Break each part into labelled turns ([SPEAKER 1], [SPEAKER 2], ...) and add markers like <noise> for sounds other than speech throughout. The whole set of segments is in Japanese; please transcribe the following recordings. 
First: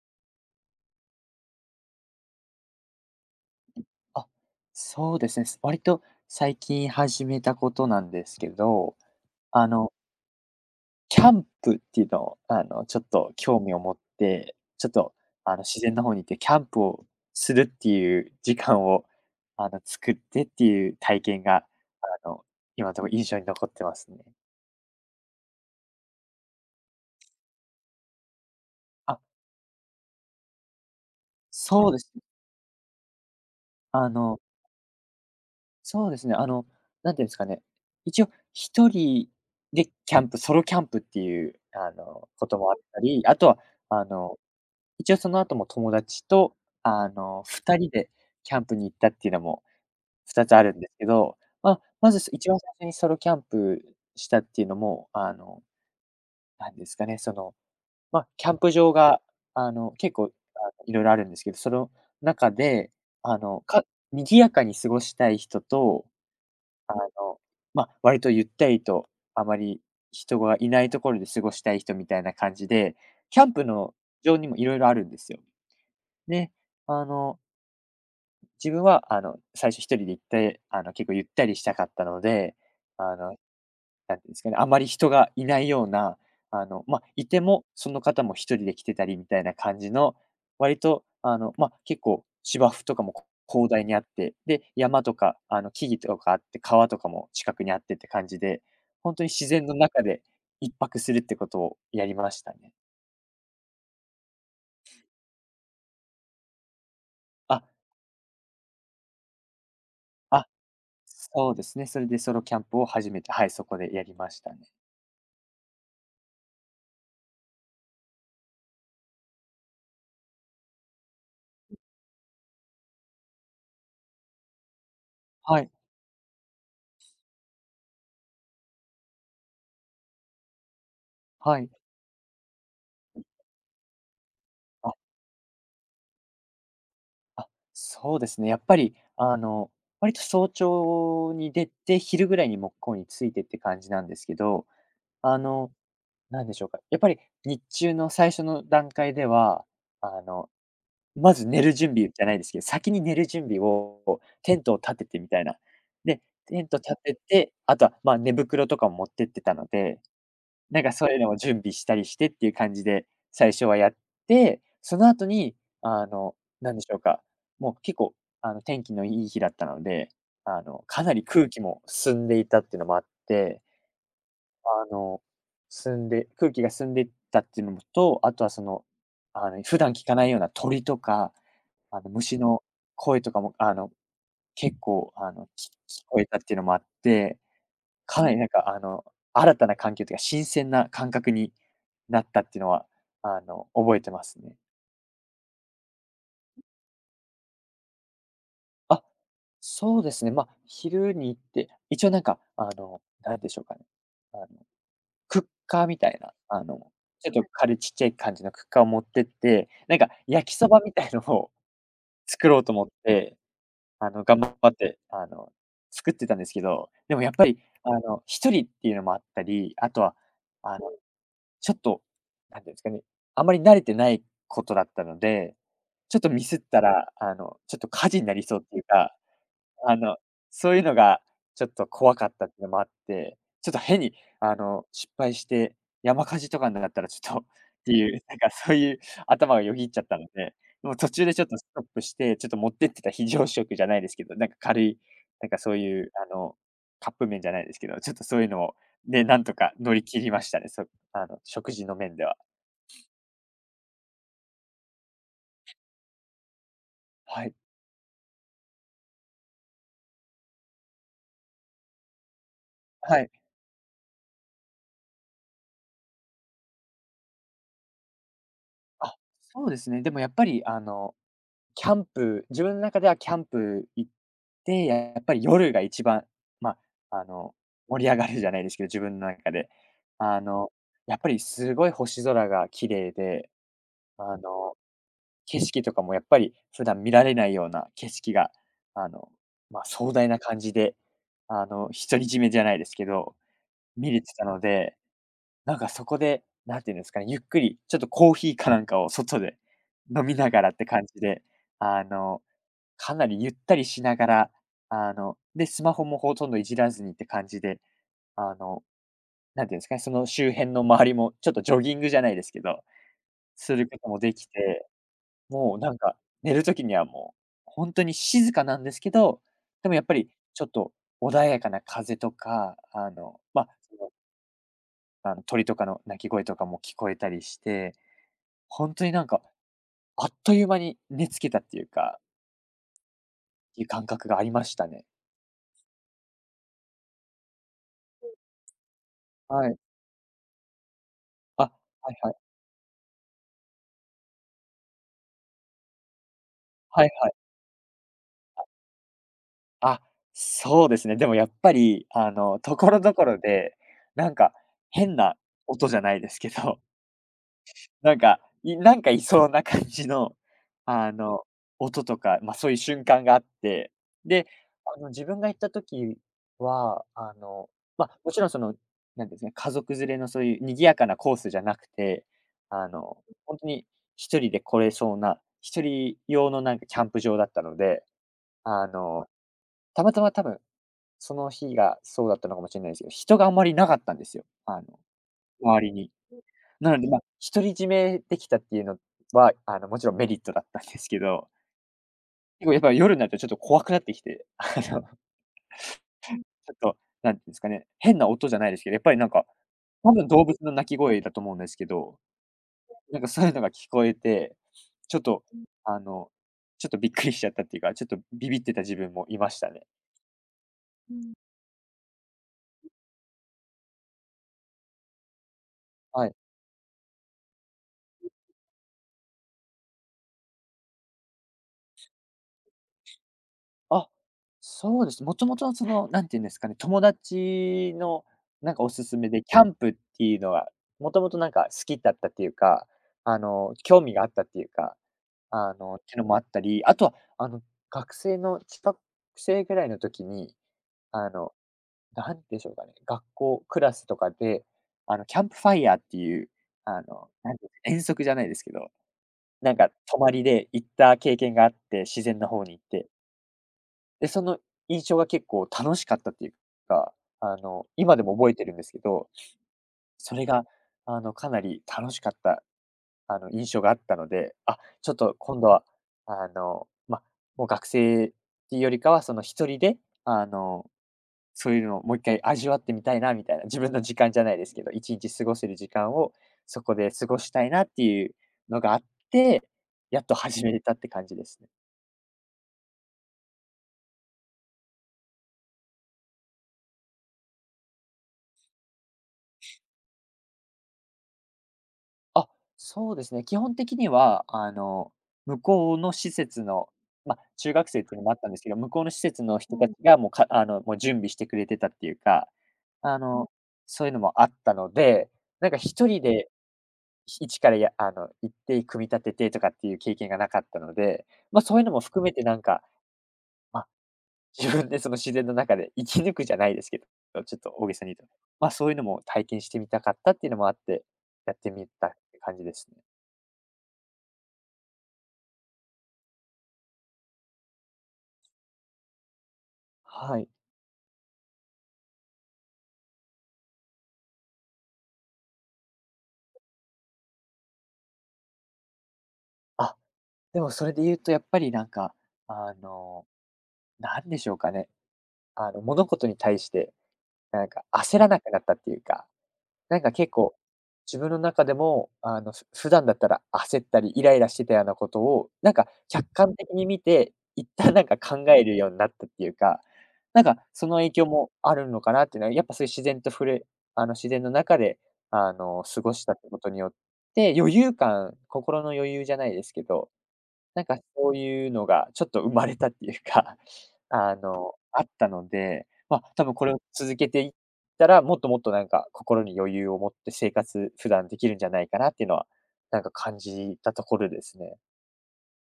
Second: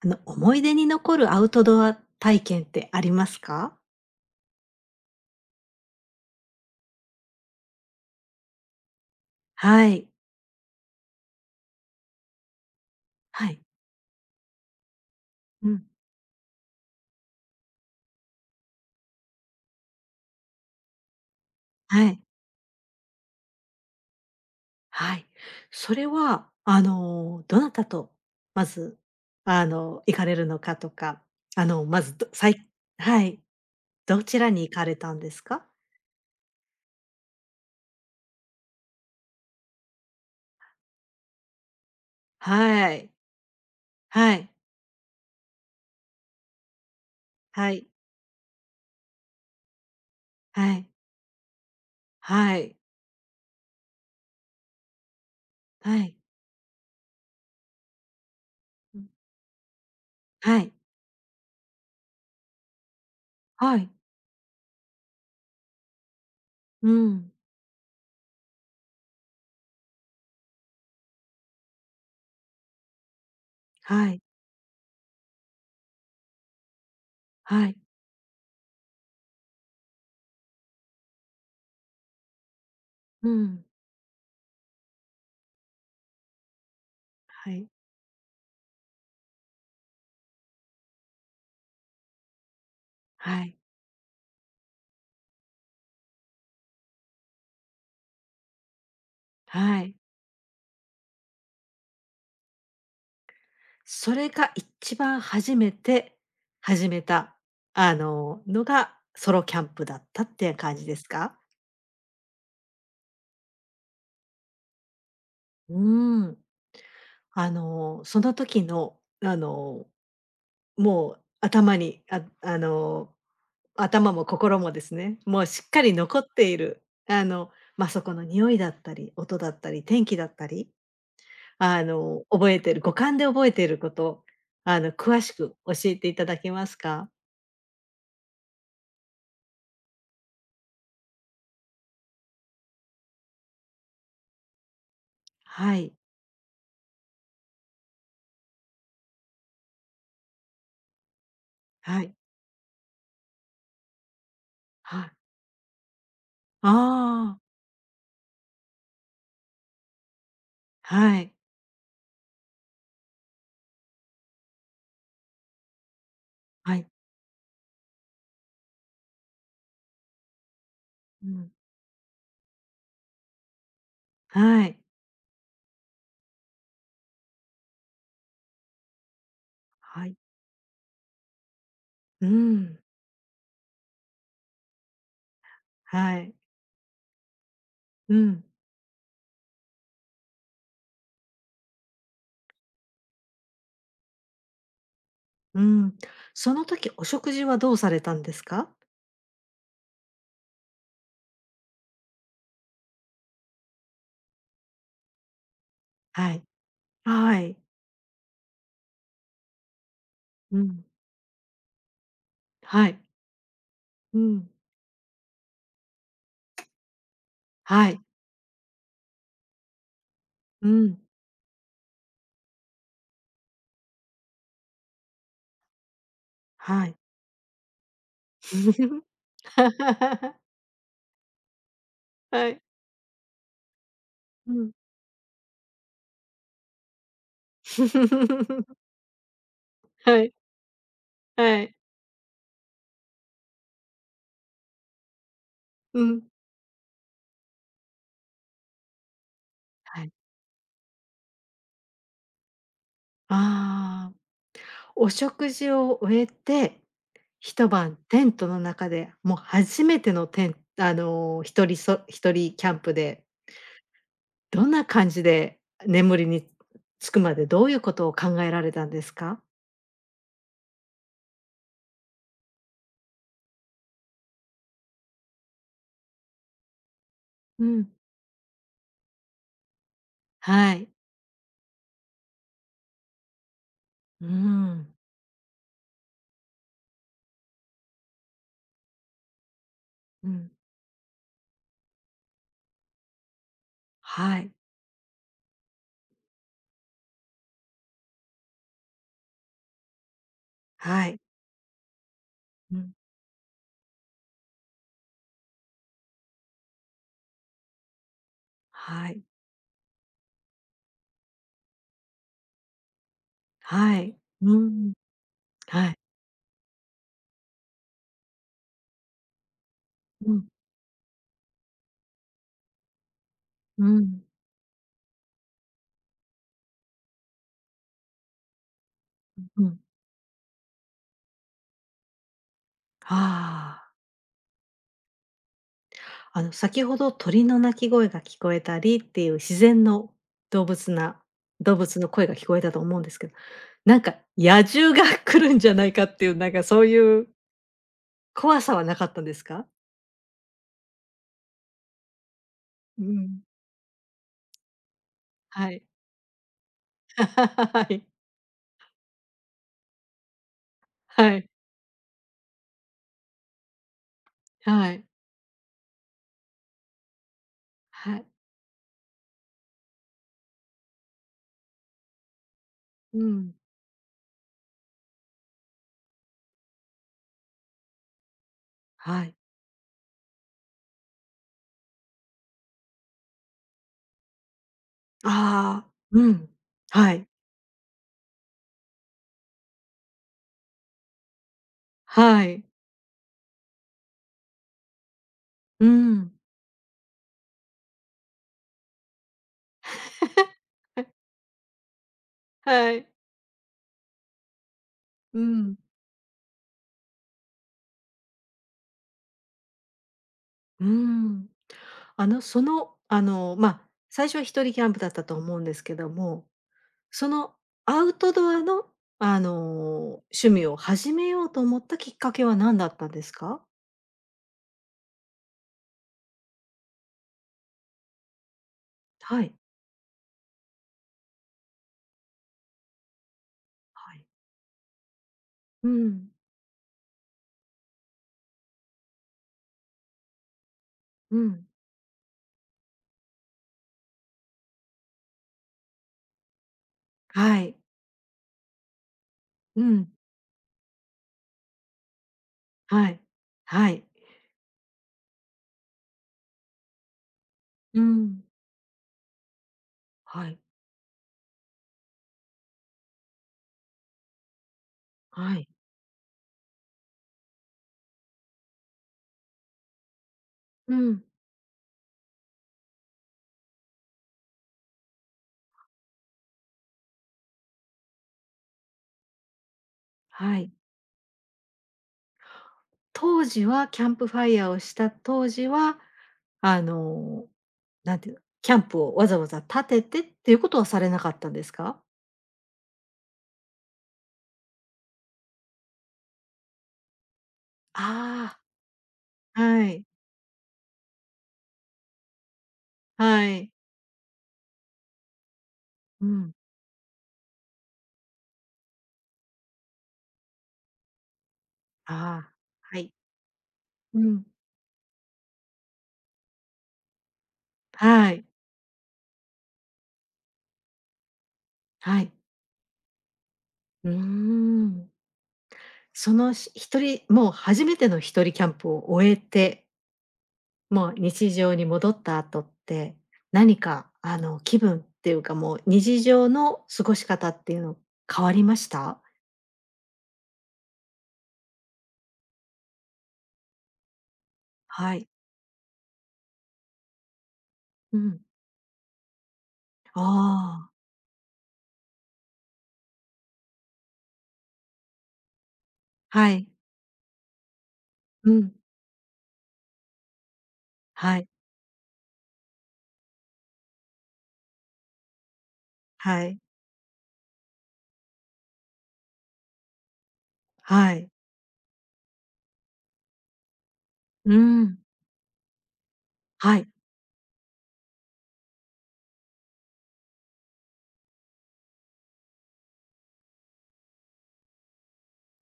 [SPEAKER 1] 思い出に残るアウトドア体験ってありますか？
[SPEAKER 2] あ、そうですね。割と最近始めたことなんですけど、あ
[SPEAKER 1] は
[SPEAKER 2] の、
[SPEAKER 1] い。
[SPEAKER 2] キャンプっていうのを、ちょっと
[SPEAKER 1] はい。
[SPEAKER 2] 興味を持って、ちょっと、
[SPEAKER 1] う
[SPEAKER 2] 自
[SPEAKER 1] ん。
[SPEAKER 2] 然の方に行ってキャンプをするっていう時間を、作ってっていう体験が、
[SPEAKER 1] はい。
[SPEAKER 2] あの、今のところ印象に残ってますね。
[SPEAKER 1] はい。それは、どなたと、まず、
[SPEAKER 2] あ、
[SPEAKER 1] 行かれるのかとか、あの、
[SPEAKER 2] そうで
[SPEAKER 1] ま
[SPEAKER 2] す。
[SPEAKER 1] ず、どさいはい。
[SPEAKER 2] あ
[SPEAKER 1] どち
[SPEAKER 2] の
[SPEAKER 1] らに行かれたんですか？
[SPEAKER 2] そうですね、なんていうんですかね、一応一人でキャンプ、ソロキャンプっていう、こともあっ
[SPEAKER 1] は
[SPEAKER 2] た
[SPEAKER 1] い。
[SPEAKER 2] り、あとは、あ
[SPEAKER 1] は
[SPEAKER 2] の、
[SPEAKER 1] い。
[SPEAKER 2] 一応その後も友達と、
[SPEAKER 1] は
[SPEAKER 2] 二
[SPEAKER 1] い。
[SPEAKER 2] 人でキャンプに行ったっていうのも二つあ
[SPEAKER 1] は
[SPEAKER 2] るん
[SPEAKER 1] い。
[SPEAKER 2] ですけど、まあ、まず一
[SPEAKER 1] は
[SPEAKER 2] 番最
[SPEAKER 1] い。
[SPEAKER 2] 初にソロキャンプしたっていうのも、
[SPEAKER 1] はい。
[SPEAKER 2] なんですかね、その、まあ、キャンプ場
[SPEAKER 1] うん。
[SPEAKER 2] が、結構、
[SPEAKER 1] はい。
[SPEAKER 2] いろいろあるんですけど、その中で、あの、
[SPEAKER 1] は
[SPEAKER 2] か
[SPEAKER 1] い。
[SPEAKER 2] 賑やかに過ごしたい人と
[SPEAKER 1] う
[SPEAKER 2] あ
[SPEAKER 1] ん。
[SPEAKER 2] の、まあ、割とゆったりと、あまり人がいないところで過ごしたい人みたいな感じで、キャンプの
[SPEAKER 1] はい。
[SPEAKER 2] 場にもいろいろあるんですよ。で、あの、
[SPEAKER 1] はい。
[SPEAKER 2] 自分は最初一人で行って、結構ゆったりしたかったので、あ
[SPEAKER 1] う
[SPEAKER 2] の
[SPEAKER 1] ん。
[SPEAKER 2] なんていうんですかね、あまり人がいないような、まあ、いて
[SPEAKER 1] は
[SPEAKER 2] も、
[SPEAKER 1] い。
[SPEAKER 2] その方も一人で来てたりみたいな感じの、割と、まあ、結構芝生とかも、
[SPEAKER 1] はい。
[SPEAKER 2] 広大にあって、で、山とか、木々とかあって、川とかも近くにあってって感じで、本当に自然の
[SPEAKER 1] はい。
[SPEAKER 2] 中で一泊するってことをやりましたね。
[SPEAKER 1] それが一番初めて始めた、
[SPEAKER 2] あ、
[SPEAKER 1] のがソロキャンプだったっ
[SPEAKER 2] あ、
[SPEAKER 1] て感じですか？
[SPEAKER 2] そうですね。それでソロキャンプを初めて、はい、そこでやりましたね。
[SPEAKER 1] うーん。その時の、あの、もう頭に、ああの、頭も心もですね、もう
[SPEAKER 2] は
[SPEAKER 1] しっ
[SPEAKER 2] い、
[SPEAKER 1] かり残っている、あの、まあ、そこの匂いだったり、音だったり、天気だったり、
[SPEAKER 2] はい。あ
[SPEAKER 1] 覚えてる五感で覚えていること、詳しく教えていただけますか？
[SPEAKER 2] あ、そうですね。やっぱり、割と早朝に出て、昼ぐらいに木工に着いてって感じなんですけど、あの、
[SPEAKER 1] はい、
[SPEAKER 2] なんでしょうか、やっぱり日中の最初の段階では、あの、まず寝る準
[SPEAKER 1] は
[SPEAKER 2] 備
[SPEAKER 1] い、
[SPEAKER 2] じゃないですけど、先に寝る準備をテントを立
[SPEAKER 1] は
[SPEAKER 2] て
[SPEAKER 1] い。
[SPEAKER 2] てみたいな。で、テント立て
[SPEAKER 1] ああ、
[SPEAKER 2] て、あとは、まあ、寝袋とかも持ってってたのでなんかそうい
[SPEAKER 1] は
[SPEAKER 2] うの
[SPEAKER 1] い。
[SPEAKER 2] を準備したりしてっていう感じで、最初はやって、その後に、あの、な
[SPEAKER 1] は
[SPEAKER 2] んでし
[SPEAKER 1] い。
[SPEAKER 2] ょうか、もう結構、天気のいい日だったので、かなり
[SPEAKER 1] う
[SPEAKER 2] 空
[SPEAKER 1] ん。
[SPEAKER 2] 気も澄んでいたっていうのもあって、
[SPEAKER 1] はい。
[SPEAKER 2] あの、澄んで空気が澄んでいったっていうのもと、あとはその、普段
[SPEAKER 1] は
[SPEAKER 2] 聞か
[SPEAKER 1] い。
[SPEAKER 2] ないような鳥とか、
[SPEAKER 1] う
[SPEAKER 2] 虫の
[SPEAKER 1] ん。
[SPEAKER 2] 声とかも、結構、聞
[SPEAKER 1] は
[SPEAKER 2] こえ
[SPEAKER 1] い。
[SPEAKER 2] たっていうのもあって
[SPEAKER 1] う
[SPEAKER 2] かなり
[SPEAKER 1] ん。
[SPEAKER 2] なんか新たな環境というか、新鮮な感覚になったっていうのは、覚えてますね。
[SPEAKER 1] うん。その時、お食事はどうされたんですか？
[SPEAKER 2] あ、そうですね。まあ、昼に行って、一応なんかなんでしょうかね、あの、クッカーみたい
[SPEAKER 1] は
[SPEAKER 2] な、
[SPEAKER 1] い。
[SPEAKER 2] ちょっ
[SPEAKER 1] は
[SPEAKER 2] と
[SPEAKER 1] い。
[SPEAKER 2] 軽いちっちゃい感じのクッカーを持ってって、なんか焼き
[SPEAKER 1] う
[SPEAKER 2] そば
[SPEAKER 1] ん。
[SPEAKER 2] みたいのを <laughs> 作ろうと思
[SPEAKER 1] は
[SPEAKER 2] っ
[SPEAKER 1] い。
[SPEAKER 2] て、
[SPEAKER 1] う
[SPEAKER 2] 頑
[SPEAKER 1] ん。
[SPEAKER 2] 張って、作ってたんですけど、でもやっぱり
[SPEAKER 1] はい。
[SPEAKER 2] 一人っていうのもあったり、あとは、
[SPEAKER 1] う
[SPEAKER 2] あの
[SPEAKER 1] ん。
[SPEAKER 2] ちょっと、なんていうんですかね、あんまり慣れてないことだったので、ちょっとミスった
[SPEAKER 1] はい。
[SPEAKER 2] ら、ちょっと火事になりそうっていうか
[SPEAKER 1] <laughs>
[SPEAKER 2] あの、そういうのがちょっと怖かった
[SPEAKER 1] は
[SPEAKER 2] ってい
[SPEAKER 1] い。
[SPEAKER 2] うのもあって、ちょっと変に
[SPEAKER 1] うん。
[SPEAKER 2] 失敗して山火事とかになったらちょっと <laughs> っていう、なんかそう
[SPEAKER 1] <laughs>
[SPEAKER 2] いう頭がよぎっちゃった
[SPEAKER 1] は
[SPEAKER 2] の
[SPEAKER 1] い。
[SPEAKER 2] で、もう途中でちょっと
[SPEAKER 1] は
[SPEAKER 2] ス
[SPEAKER 1] い。
[SPEAKER 2] トップして、ちょっと持ってってた非常食じゃないですけど、なんか軽い、なんかそうい
[SPEAKER 1] う
[SPEAKER 2] う
[SPEAKER 1] ん。
[SPEAKER 2] カップ麺じゃないですけど、ちょっとそういうのを、ね、なんとか乗
[SPEAKER 1] は
[SPEAKER 2] り
[SPEAKER 1] い。
[SPEAKER 2] 切りましたね。そあの、食事の面では。
[SPEAKER 1] ああ。お食事を終えて
[SPEAKER 2] はい。
[SPEAKER 1] 一晩テントの中で、もう初めてのテンあの、ひとりそ一人キャンプ
[SPEAKER 2] は
[SPEAKER 1] で、
[SPEAKER 2] い。
[SPEAKER 1] どんな感じで眠りにつくまで、どういうことを考えられたんです
[SPEAKER 2] あ、
[SPEAKER 1] か？
[SPEAKER 2] そうですね。でもやっぱりキャンプ自分の中ではキャンプ行って、やっぱり夜が一番、まあ、
[SPEAKER 1] うん。
[SPEAKER 2] 盛り上がるじゃないですけど、自分の中で。あの、
[SPEAKER 1] はい。
[SPEAKER 2] やっぱりすごい星空が綺麗で、
[SPEAKER 1] うー
[SPEAKER 2] あの、
[SPEAKER 1] ん、
[SPEAKER 2] 景色とかもやっぱり普段見られないような景色が、あの、まあ、壮
[SPEAKER 1] う
[SPEAKER 2] 大な
[SPEAKER 1] ん。
[SPEAKER 2] 感じで、独り占めじゃないですけど、見れて
[SPEAKER 1] は
[SPEAKER 2] た
[SPEAKER 1] い、
[SPEAKER 2] ので、なんかそこで、なんていうんですかね、ゆっくりちょっとコーヒーかなんかを外で飲みながらって感
[SPEAKER 1] はい。
[SPEAKER 2] じで、あの、
[SPEAKER 1] うん。
[SPEAKER 2] かなりゆったりしながら、で、スマホもほとんどいじらずにって感じで、あの、
[SPEAKER 1] はい、
[SPEAKER 2] なんていうんですかね、その周辺の周りもちょっとジョギングじゃないですけど、する
[SPEAKER 1] は
[SPEAKER 2] こと
[SPEAKER 1] い。
[SPEAKER 2] もで
[SPEAKER 1] う
[SPEAKER 2] き
[SPEAKER 1] ー
[SPEAKER 2] て、
[SPEAKER 1] ん、
[SPEAKER 2] もう
[SPEAKER 1] は
[SPEAKER 2] な
[SPEAKER 1] い。
[SPEAKER 2] んか寝るときにはもう本当に静かなんですけど、でもやっぱり
[SPEAKER 1] うん、
[SPEAKER 2] ちょっと穏やかな風とか、まあ、
[SPEAKER 1] う
[SPEAKER 2] その、
[SPEAKER 1] ん、
[SPEAKER 2] 鳥とかの鳴き声とかも聞こえたりして、本当になんか
[SPEAKER 1] うん。
[SPEAKER 2] あっという間に寝つけたっていうか、
[SPEAKER 1] あ
[SPEAKER 2] いう
[SPEAKER 1] あ。
[SPEAKER 2] 感覚がありましたね。
[SPEAKER 1] 先ほど鳥の鳴き声が聞こえたりっていう自
[SPEAKER 2] はい。
[SPEAKER 1] 然の動物な
[SPEAKER 2] あ、は
[SPEAKER 1] 動物の
[SPEAKER 2] い
[SPEAKER 1] 声
[SPEAKER 2] は
[SPEAKER 1] が
[SPEAKER 2] い。
[SPEAKER 1] 聞こえたと思うんですけど、なんか野獣が <laughs> 来るんじゃないかっていう、なんかそう
[SPEAKER 2] はい
[SPEAKER 1] いう
[SPEAKER 2] はい。
[SPEAKER 1] 怖さはなかったんですか？
[SPEAKER 2] あ、そうですね。でもやっぱり、ところ
[SPEAKER 1] う
[SPEAKER 2] どころ
[SPEAKER 1] ん。
[SPEAKER 2] で、なんか変な
[SPEAKER 1] はい。
[SPEAKER 2] 音じゃないですけど、
[SPEAKER 1] <laughs> はい。
[SPEAKER 2] <laughs> なんかいそうな感じの、あ
[SPEAKER 1] は
[SPEAKER 2] の、
[SPEAKER 1] い。
[SPEAKER 2] 音とか、ま、そういう瞬間があって、で、
[SPEAKER 1] はい。
[SPEAKER 2] 自分が行った時は、ま、
[SPEAKER 1] はい。
[SPEAKER 2] もちろんその、なんていうんですね、家族連れのそういう賑やかなコースじゃなくて、あの、
[SPEAKER 1] うん。
[SPEAKER 2] 本当に一人で来れそうな、一人用のなんかキャンプ場だったので、あ
[SPEAKER 1] は
[SPEAKER 2] の、
[SPEAKER 1] い。
[SPEAKER 2] たまたま多分その日がそうだったのかもしれないですけど、人があんまりいなかったんですよ、周
[SPEAKER 1] ああ、
[SPEAKER 2] りに。
[SPEAKER 1] うん。
[SPEAKER 2] なので、
[SPEAKER 1] は
[SPEAKER 2] ま、
[SPEAKER 1] い。
[SPEAKER 2] 独り占めできたっていうのは、もちろんメリットだったんですけど、
[SPEAKER 1] はい。
[SPEAKER 2] 結構やっぱ夜になるとちょっと怖くなってきて、ちょ
[SPEAKER 1] うん。
[SPEAKER 2] っと、なんていうんですかね、変な音じゃないですけど、やっぱりなんか、多
[SPEAKER 1] <laughs>
[SPEAKER 2] 分動物の鳴き
[SPEAKER 1] はい。
[SPEAKER 2] 声だと思うんですけど、なんかそういうのが聞こえて、ちょっ
[SPEAKER 1] う
[SPEAKER 2] と、
[SPEAKER 1] ん。
[SPEAKER 2] あの、ちょっとびっくりしちゃったっていうか、ちょっとビビってた自分もいましたね。
[SPEAKER 1] うん。まあ、最初は一人キャンプだったと思うんですけど
[SPEAKER 2] はい。
[SPEAKER 1] も、そのアウトドアの、あの、趣味を始めようと思ったきっかけは何だったんですか？
[SPEAKER 2] あ、そうです。もともとその、なんていうんですかね、友達のなんかおすすめ
[SPEAKER 1] は
[SPEAKER 2] で、
[SPEAKER 1] い。
[SPEAKER 2] キャンプっていうのは、もともとなんか好きだったっていうか、興
[SPEAKER 1] は
[SPEAKER 2] 味が
[SPEAKER 1] い。
[SPEAKER 2] あったっていうか、
[SPEAKER 1] う
[SPEAKER 2] っていうの
[SPEAKER 1] ん。
[SPEAKER 2] もあったり、あとは、あの、学生の中学生ぐらいの時に、あ
[SPEAKER 1] う
[SPEAKER 2] の、
[SPEAKER 1] ん。
[SPEAKER 2] なんでしょうかね、学校、クラスとかで、キャンプファイヤーっていう、なん
[SPEAKER 1] は
[SPEAKER 2] ていうか、
[SPEAKER 1] い。
[SPEAKER 2] 遠足じゃないですけど、なん
[SPEAKER 1] う
[SPEAKER 2] か
[SPEAKER 1] ん。
[SPEAKER 2] 泊まりで行った経験があって、自然の方に行っ
[SPEAKER 1] は
[SPEAKER 2] て。
[SPEAKER 1] い。はい。
[SPEAKER 2] で、その印象が結構楽しかったっていうか、
[SPEAKER 1] う
[SPEAKER 2] 今でも
[SPEAKER 1] ん。
[SPEAKER 2] 覚えてるんですけど、そ
[SPEAKER 1] は
[SPEAKER 2] れ
[SPEAKER 1] い。
[SPEAKER 2] が、かなり楽しかった、印象があったので、あ、ちょっと
[SPEAKER 1] は
[SPEAKER 2] 今度
[SPEAKER 1] い。
[SPEAKER 2] は、あの、ま、もう学生っていうよりかは、その一人で、あの、
[SPEAKER 1] うん。
[SPEAKER 2] そういうのをもう一回味わってみたいなみたいな、自分の時間じゃないですけど、一日過ごせる時間をそこで過ごしたいなっていうのがあって、やっと
[SPEAKER 1] は
[SPEAKER 2] 始
[SPEAKER 1] い。
[SPEAKER 2] めれたって感じですね。
[SPEAKER 1] 当時はキャンプファイヤーをした当時は、あの、なんていうの、キャンプをわざわざ立ててっていうことはされなかったんですか？
[SPEAKER 2] あ、そうですね。基本的には、向こうの施設の、ま、中学生っていうのもあったん
[SPEAKER 1] あ
[SPEAKER 2] で
[SPEAKER 1] あ。
[SPEAKER 2] すけど、向こうの施設のう人
[SPEAKER 1] は
[SPEAKER 2] たちん。
[SPEAKER 1] い、
[SPEAKER 2] が、もう、かあの、もう準備してくれてたっていうか、あ
[SPEAKER 1] は
[SPEAKER 2] の、
[SPEAKER 1] い。
[SPEAKER 2] そういうのもあったので、なんか1人
[SPEAKER 1] う
[SPEAKER 2] で、
[SPEAKER 1] ん。
[SPEAKER 2] ひ一から、やあの、行って組み立ててとかっていう経験がなかったので、ま、そういうのも含めて
[SPEAKER 1] ああ、
[SPEAKER 2] なんか、
[SPEAKER 1] はい。
[SPEAKER 2] ま、
[SPEAKER 1] うん。
[SPEAKER 2] 自分でその自然の中で生き抜くじゃないですけど、ちょっと大げさに言う
[SPEAKER 1] は
[SPEAKER 2] と、
[SPEAKER 1] い、
[SPEAKER 2] ま、そういうのも体験してみたかったっていうのもあって、やってみたっ
[SPEAKER 1] はい。
[SPEAKER 2] て感じですね。
[SPEAKER 1] うーん。その、し一人もう初めての一人キャンプを終えて、
[SPEAKER 2] はい。
[SPEAKER 1] もう日常に戻った後って、何か気分っていうか、もう日常の過ごし方っていうの変わりました？
[SPEAKER 2] あ、でもそれで言うとやっぱりなんか、あの、なんでしょうかね。
[SPEAKER 1] はい。
[SPEAKER 2] 物事に対して、なんか
[SPEAKER 1] う
[SPEAKER 2] 焦ら
[SPEAKER 1] ん。
[SPEAKER 2] なくなったっていうか、なんか結構、
[SPEAKER 1] ああ、
[SPEAKER 2] 自分の中でも、普段だったら焦ったりイライラしてたようなことを、なんか客
[SPEAKER 1] は
[SPEAKER 2] 観
[SPEAKER 1] い。
[SPEAKER 2] 的に見て、一旦なんか考
[SPEAKER 1] う
[SPEAKER 2] え
[SPEAKER 1] ん。
[SPEAKER 2] るようになったっていうか、なんかその影響
[SPEAKER 1] はい、
[SPEAKER 2] もあるのかなっていうのは、やっぱそういう自然と触れあの、自然の中で、過ごしたっ
[SPEAKER 1] は
[SPEAKER 2] て
[SPEAKER 1] い、
[SPEAKER 2] ことによって、余裕感、心の余裕じゃないですけど、なんか
[SPEAKER 1] はい。
[SPEAKER 2] そういうのがちょっと生まれたっていうか、<laughs>
[SPEAKER 1] うん。
[SPEAKER 2] あったので、まあ、多分これ
[SPEAKER 1] は
[SPEAKER 2] を
[SPEAKER 1] い。
[SPEAKER 2] 続けていったら、もっともっとなんか心に余裕を持って生活、普段できるんじゃないかなっていうのは、なんか感じたところですね。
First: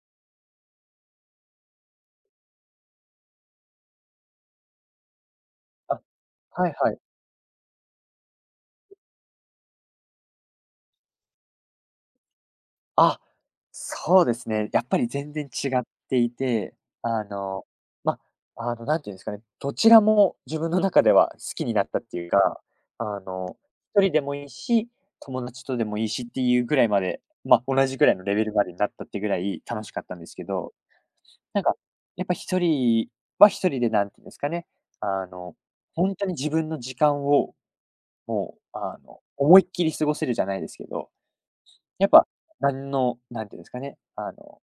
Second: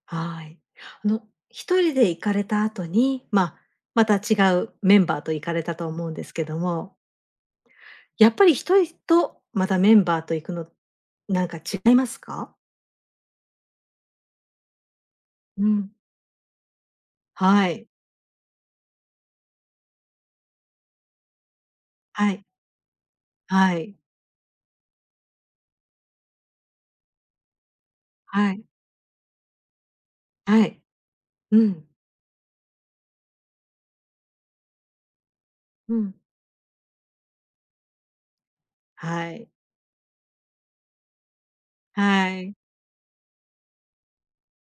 [SPEAKER 1] はい。あの、一人で行かれた後に、まあ、また違うメンバーと行かれたと
[SPEAKER 2] あ、
[SPEAKER 1] 思うんですけど
[SPEAKER 2] はいは
[SPEAKER 1] も、
[SPEAKER 2] い。
[SPEAKER 1] やっぱり一人とまたメンバーと行くの、なんか違いますか？
[SPEAKER 2] あ、そうですね。やっぱり全然
[SPEAKER 1] う
[SPEAKER 2] 違っ
[SPEAKER 1] ん。
[SPEAKER 2] ていて、あの、
[SPEAKER 1] はい。
[SPEAKER 2] ま、あの、なんていうんですかね、どちらも自分の中では好きになったってい
[SPEAKER 1] は
[SPEAKER 2] う
[SPEAKER 1] い。
[SPEAKER 2] か、あの、
[SPEAKER 1] はい。
[SPEAKER 2] 一人でもいいし、友達とでもいいしっていうぐらいまで、ま、同じぐらいのレベ
[SPEAKER 1] は
[SPEAKER 2] ル
[SPEAKER 1] い。
[SPEAKER 2] までになったってぐらい楽しかったんですけ
[SPEAKER 1] は
[SPEAKER 2] ど、
[SPEAKER 1] い。う
[SPEAKER 2] なんか、
[SPEAKER 1] ん。
[SPEAKER 2] やっぱ一人は一人で何て言うんですかね、あの、
[SPEAKER 1] う
[SPEAKER 2] ほ
[SPEAKER 1] ん。
[SPEAKER 2] んとに自分の時間を、もう、
[SPEAKER 1] はい。
[SPEAKER 2] 思いっきり過ごせるじゃないですけど、やっぱ、
[SPEAKER 1] はい。
[SPEAKER 2] 何の、なんていうんですかね、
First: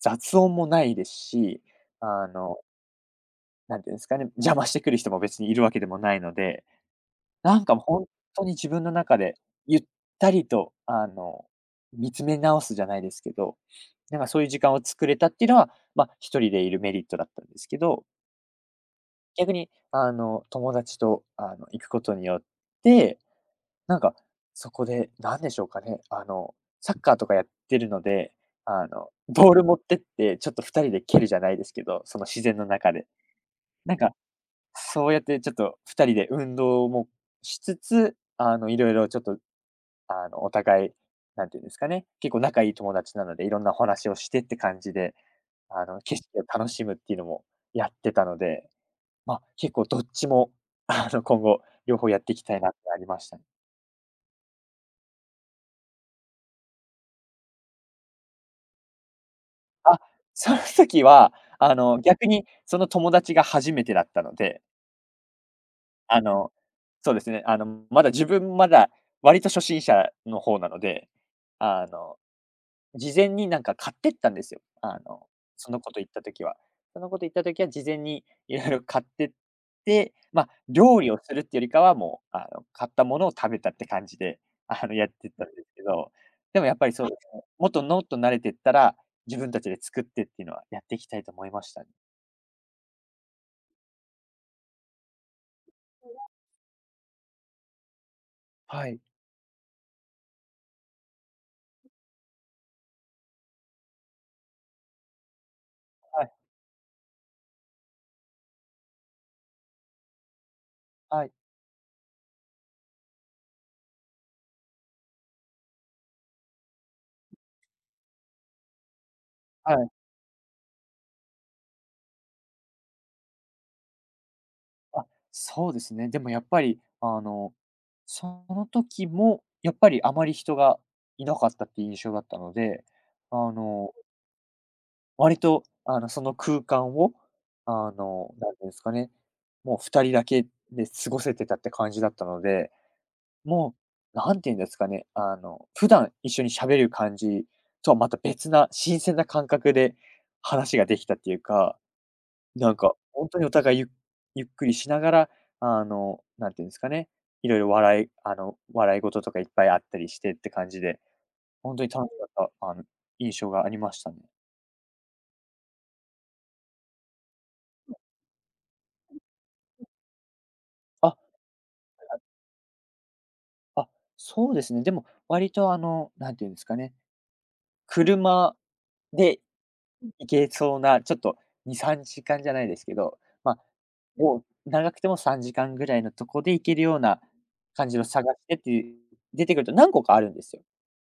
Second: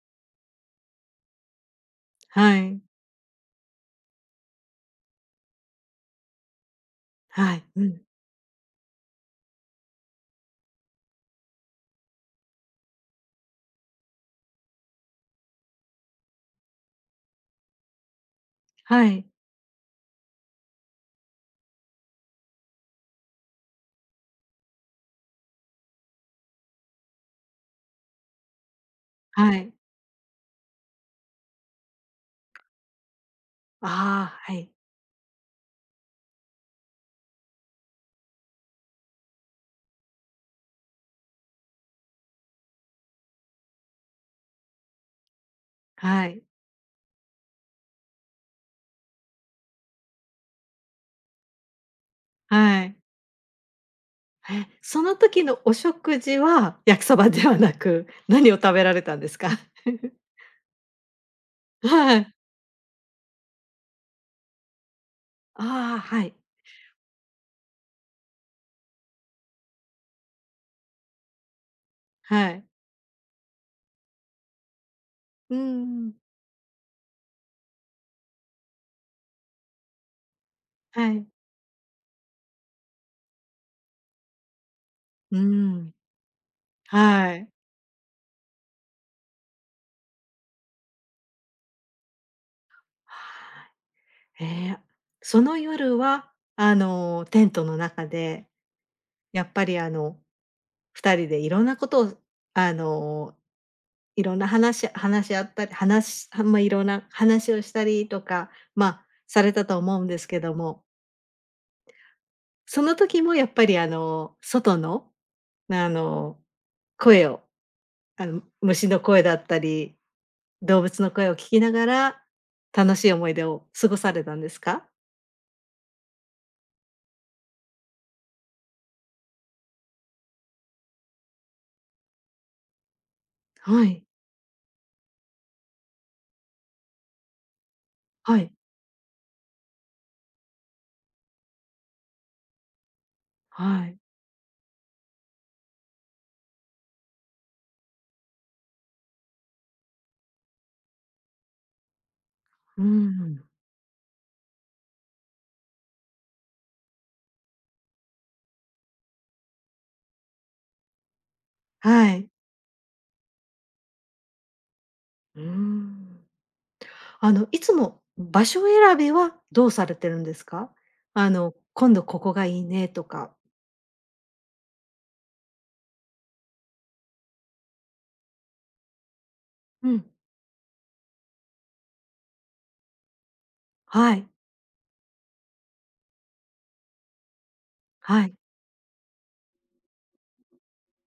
[SPEAKER 2] 雑音もないですし、あ
[SPEAKER 1] は
[SPEAKER 2] の、
[SPEAKER 1] い。
[SPEAKER 2] なんていうんですかね、邪魔してくる人も別にいるわけでもないので、
[SPEAKER 1] は
[SPEAKER 2] な
[SPEAKER 1] い。
[SPEAKER 2] んかも
[SPEAKER 1] う
[SPEAKER 2] う
[SPEAKER 1] ん。
[SPEAKER 2] ほに自分の中でゆったりと、見つめ直すじゃないですけど、なんかそういう時間を作れたっていうのは、まあ、一人でいるメリットだったんですけど、
[SPEAKER 1] はい。
[SPEAKER 2] 逆に友達と行くことによってなんか、そこで、なんでしょうかね、サッカーとかやってるので、ボー
[SPEAKER 1] は
[SPEAKER 2] ル
[SPEAKER 1] い。
[SPEAKER 2] 持ってって、ちょっと2人で蹴るじゃないですけど、その自然の中で。なんか、
[SPEAKER 1] ああ、はい。
[SPEAKER 2] そうやってちょっと2人で運動もしつつ、いろいろちょっと、お互い、なんていうんですかね、結構仲いい友達なので、いろんなお話をしてって感じで、景
[SPEAKER 1] は
[SPEAKER 2] 色を
[SPEAKER 1] い。
[SPEAKER 2] 楽しむっていうのもやってたので、まあ、結構どっちも、今後両方やっていきたいなって
[SPEAKER 1] はい。
[SPEAKER 2] ありましたね。
[SPEAKER 1] え、その時のお食事は焼きそばではなく、何を食べられたんですか？
[SPEAKER 2] あ、
[SPEAKER 1] <laughs>
[SPEAKER 2] その時は、
[SPEAKER 1] は
[SPEAKER 2] 逆
[SPEAKER 1] い。
[SPEAKER 2] にその友達が初めてだったので、
[SPEAKER 1] ああ、
[SPEAKER 2] あ
[SPEAKER 1] はい。
[SPEAKER 2] の、そうですね、まだ自分割と初心者の方なので、あの
[SPEAKER 1] はい。
[SPEAKER 2] 事前になんか買ってったんですよ。
[SPEAKER 1] う
[SPEAKER 2] そのこと言
[SPEAKER 1] ん
[SPEAKER 2] っ
[SPEAKER 1] ん。
[SPEAKER 2] た時は。そのこと言った時は事前にいろいろ買ってって、まあ、料
[SPEAKER 1] は
[SPEAKER 2] 理を
[SPEAKER 1] い。
[SPEAKER 2] するってよりかは、もう、買ったものを食べたって感じで、やってっ
[SPEAKER 1] う
[SPEAKER 2] たんです
[SPEAKER 1] ー
[SPEAKER 2] け
[SPEAKER 1] ん。
[SPEAKER 2] ど、でもやっぱりそうで
[SPEAKER 1] は
[SPEAKER 2] すね、
[SPEAKER 1] い。
[SPEAKER 2] もっと慣れてったら、自分たちで作ってっていうのはやっていきたいと思いましたね。
[SPEAKER 1] えーその夜は、テントの中で、
[SPEAKER 2] はい、
[SPEAKER 1] やっぱり、2人でいろんなことを、あのー、いろんな話話し合ったり
[SPEAKER 2] は
[SPEAKER 1] 話し
[SPEAKER 2] い、
[SPEAKER 1] まあ、いろんな話をしたりとか、まあ、されたと思うんですけども、
[SPEAKER 2] はい、
[SPEAKER 1] その時もやっぱり外の、あの、声を、虫の声だった
[SPEAKER 2] はい。
[SPEAKER 1] り、動物の声を聞きながら、楽しい思い出を過ごされたんですか？
[SPEAKER 2] あ、そうですね。でもやっぱり、その時も、やっぱりあまり人がいなかったっていう印象だったので、あ
[SPEAKER 1] は
[SPEAKER 2] の、
[SPEAKER 1] い、
[SPEAKER 2] 割と、その空間を、
[SPEAKER 1] は
[SPEAKER 2] な
[SPEAKER 1] い、
[SPEAKER 2] んていうんですかね、もう2人だけで過ごせてたって感じだったので、も
[SPEAKER 1] はい。
[SPEAKER 2] う、なんていうんですかね、普段一緒に喋る感じとはまた別な新鮮な感覚で話ができたっていうか、なん
[SPEAKER 1] うー
[SPEAKER 2] か、本当
[SPEAKER 1] ん。
[SPEAKER 2] にお互いゆゆっくりしながら、なんていうんですかね、いろいろ笑い事とかいっぱいあったりしてって感じで、本当に楽
[SPEAKER 1] は
[SPEAKER 2] し
[SPEAKER 1] い。
[SPEAKER 2] かった、印象がありましたね。
[SPEAKER 1] うーん。いつも場所選びはどうされてるんですか？
[SPEAKER 2] あ、
[SPEAKER 1] 今度ここがいいねとか。
[SPEAKER 2] あ、そうですね。でも割となんていうんですかね、車で
[SPEAKER 1] うん。
[SPEAKER 2] いけそうな、ちょっと2、3時間じゃないですけど、まあ、
[SPEAKER 1] はい、
[SPEAKER 2] もう長くても3時間ぐらいのとこで行けるような感じの
[SPEAKER 1] は
[SPEAKER 2] 探
[SPEAKER 1] い。
[SPEAKER 2] してっていう出てくると何個かあるんですよ。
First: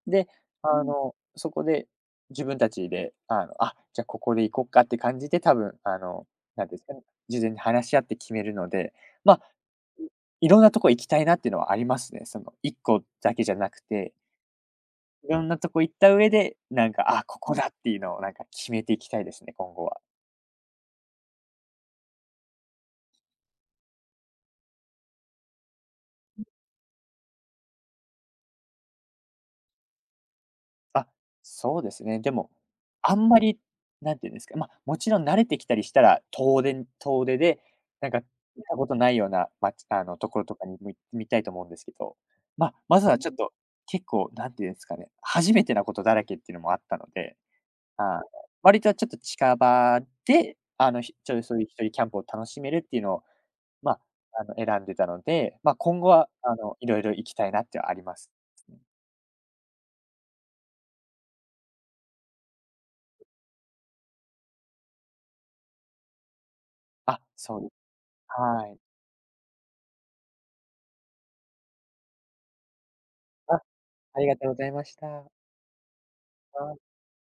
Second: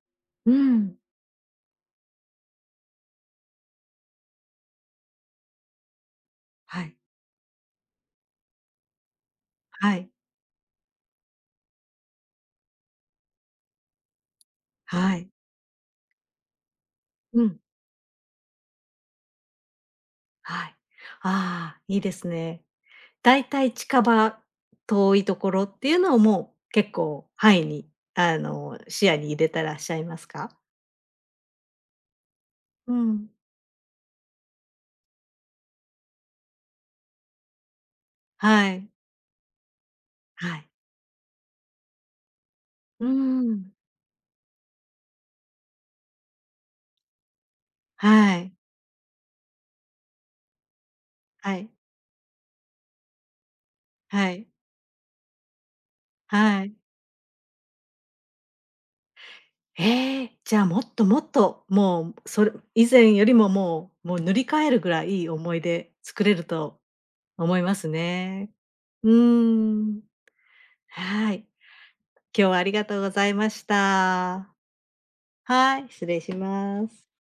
[SPEAKER 2] で、
[SPEAKER 1] うん。
[SPEAKER 2] そこで自分たちで、あ、じゃあここで行こうかって感じで、多分、なんていうん
[SPEAKER 1] は
[SPEAKER 2] ですか
[SPEAKER 1] い、
[SPEAKER 2] ね、事前に話し合って決めるので、まあ、
[SPEAKER 1] はい、
[SPEAKER 2] いろんなとこ行きたいなっていうのはありますね。その1個だけじゃなくて
[SPEAKER 1] は
[SPEAKER 2] い
[SPEAKER 1] い。
[SPEAKER 2] ろんなとこ行った上で、なんか、あ、こ
[SPEAKER 1] う
[SPEAKER 2] こ
[SPEAKER 1] ん。
[SPEAKER 2] だっていうのをなんか決めていきたいですね、今後は。
[SPEAKER 1] はい。ああ、いいですね。だいたい近場、遠いところっていうのをもう結構範囲に、視野に入れてらっしゃいますか？
[SPEAKER 2] あ、そうですね。でも、
[SPEAKER 1] う
[SPEAKER 2] あん
[SPEAKER 1] ん。
[SPEAKER 2] まり、なんていうんですか、まあ、もちろん慣れてきたりしたら、遠出で、なんか見
[SPEAKER 1] は
[SPEAKER 2] た
[SPEAKER 1] い。
[SPEAKER 2] ことないような、まちあの、ところ
[SPEAKER 1] は
[SPEAKER 2] とか
[SPEAKER 1] い。
[SPEAKER 2] にも行ってみたいと思うんですけど、まあ、ま
[SPEAKER 1] う
[SPEAKER 2] ず
[SPEAKER 1] ー
[SPEAKER 2] はちょっと、
[SPEAKER 1] ん。
[SPEAKER 2] 結構、なんていうんですかね、初めてなことだらけっていうのもあったので、
[SPEAKER 1] は
[SPEAKER 2] あの、
[SPEAKER 1] い。
[SPEAKER 2] 割とちょっと近場で、ちょっと
[SPEAKER 1] は
[SPEAKER 2] そういう
[SPEAKER 1] い。
[SPEAKER 2] 一人キャンプを楽しめるっていうのをまあ、
[SPEAKER 1] はい。
[SPEAKER 2] 選んでたので、まあ、今後は、
[SPEAKER 1] はい。
[SPEAKER 2] いろいろ行きたいなってはあります。
[SPEAKER 1] ええ、じゃあ、もっともっと、もう、それ以前よりももう塗り替えるぐらいいい思い出作れると
[SPEAKER 2] あ、
[SPEAKER 1] 思
[SPEAKER 2] そ
[SPEAKER 1] い
[SPEAKER 2] うです。
[SPEAKER 1] ますね。
[SPEAKER 2] はい。
[SPEAKER 1] うーん。はい。今日はありがとうございま
[SPEAKER 2] あ、
[SPEAKER 1] し
[SPEAKER 2] ありがとう
[SPEAKER 1] た。
[SPEAKER 2] ございました。
[SPEAKER 1] はい、失礼し
[SPEAKER 2] はい
[SPEAKER 1] ます。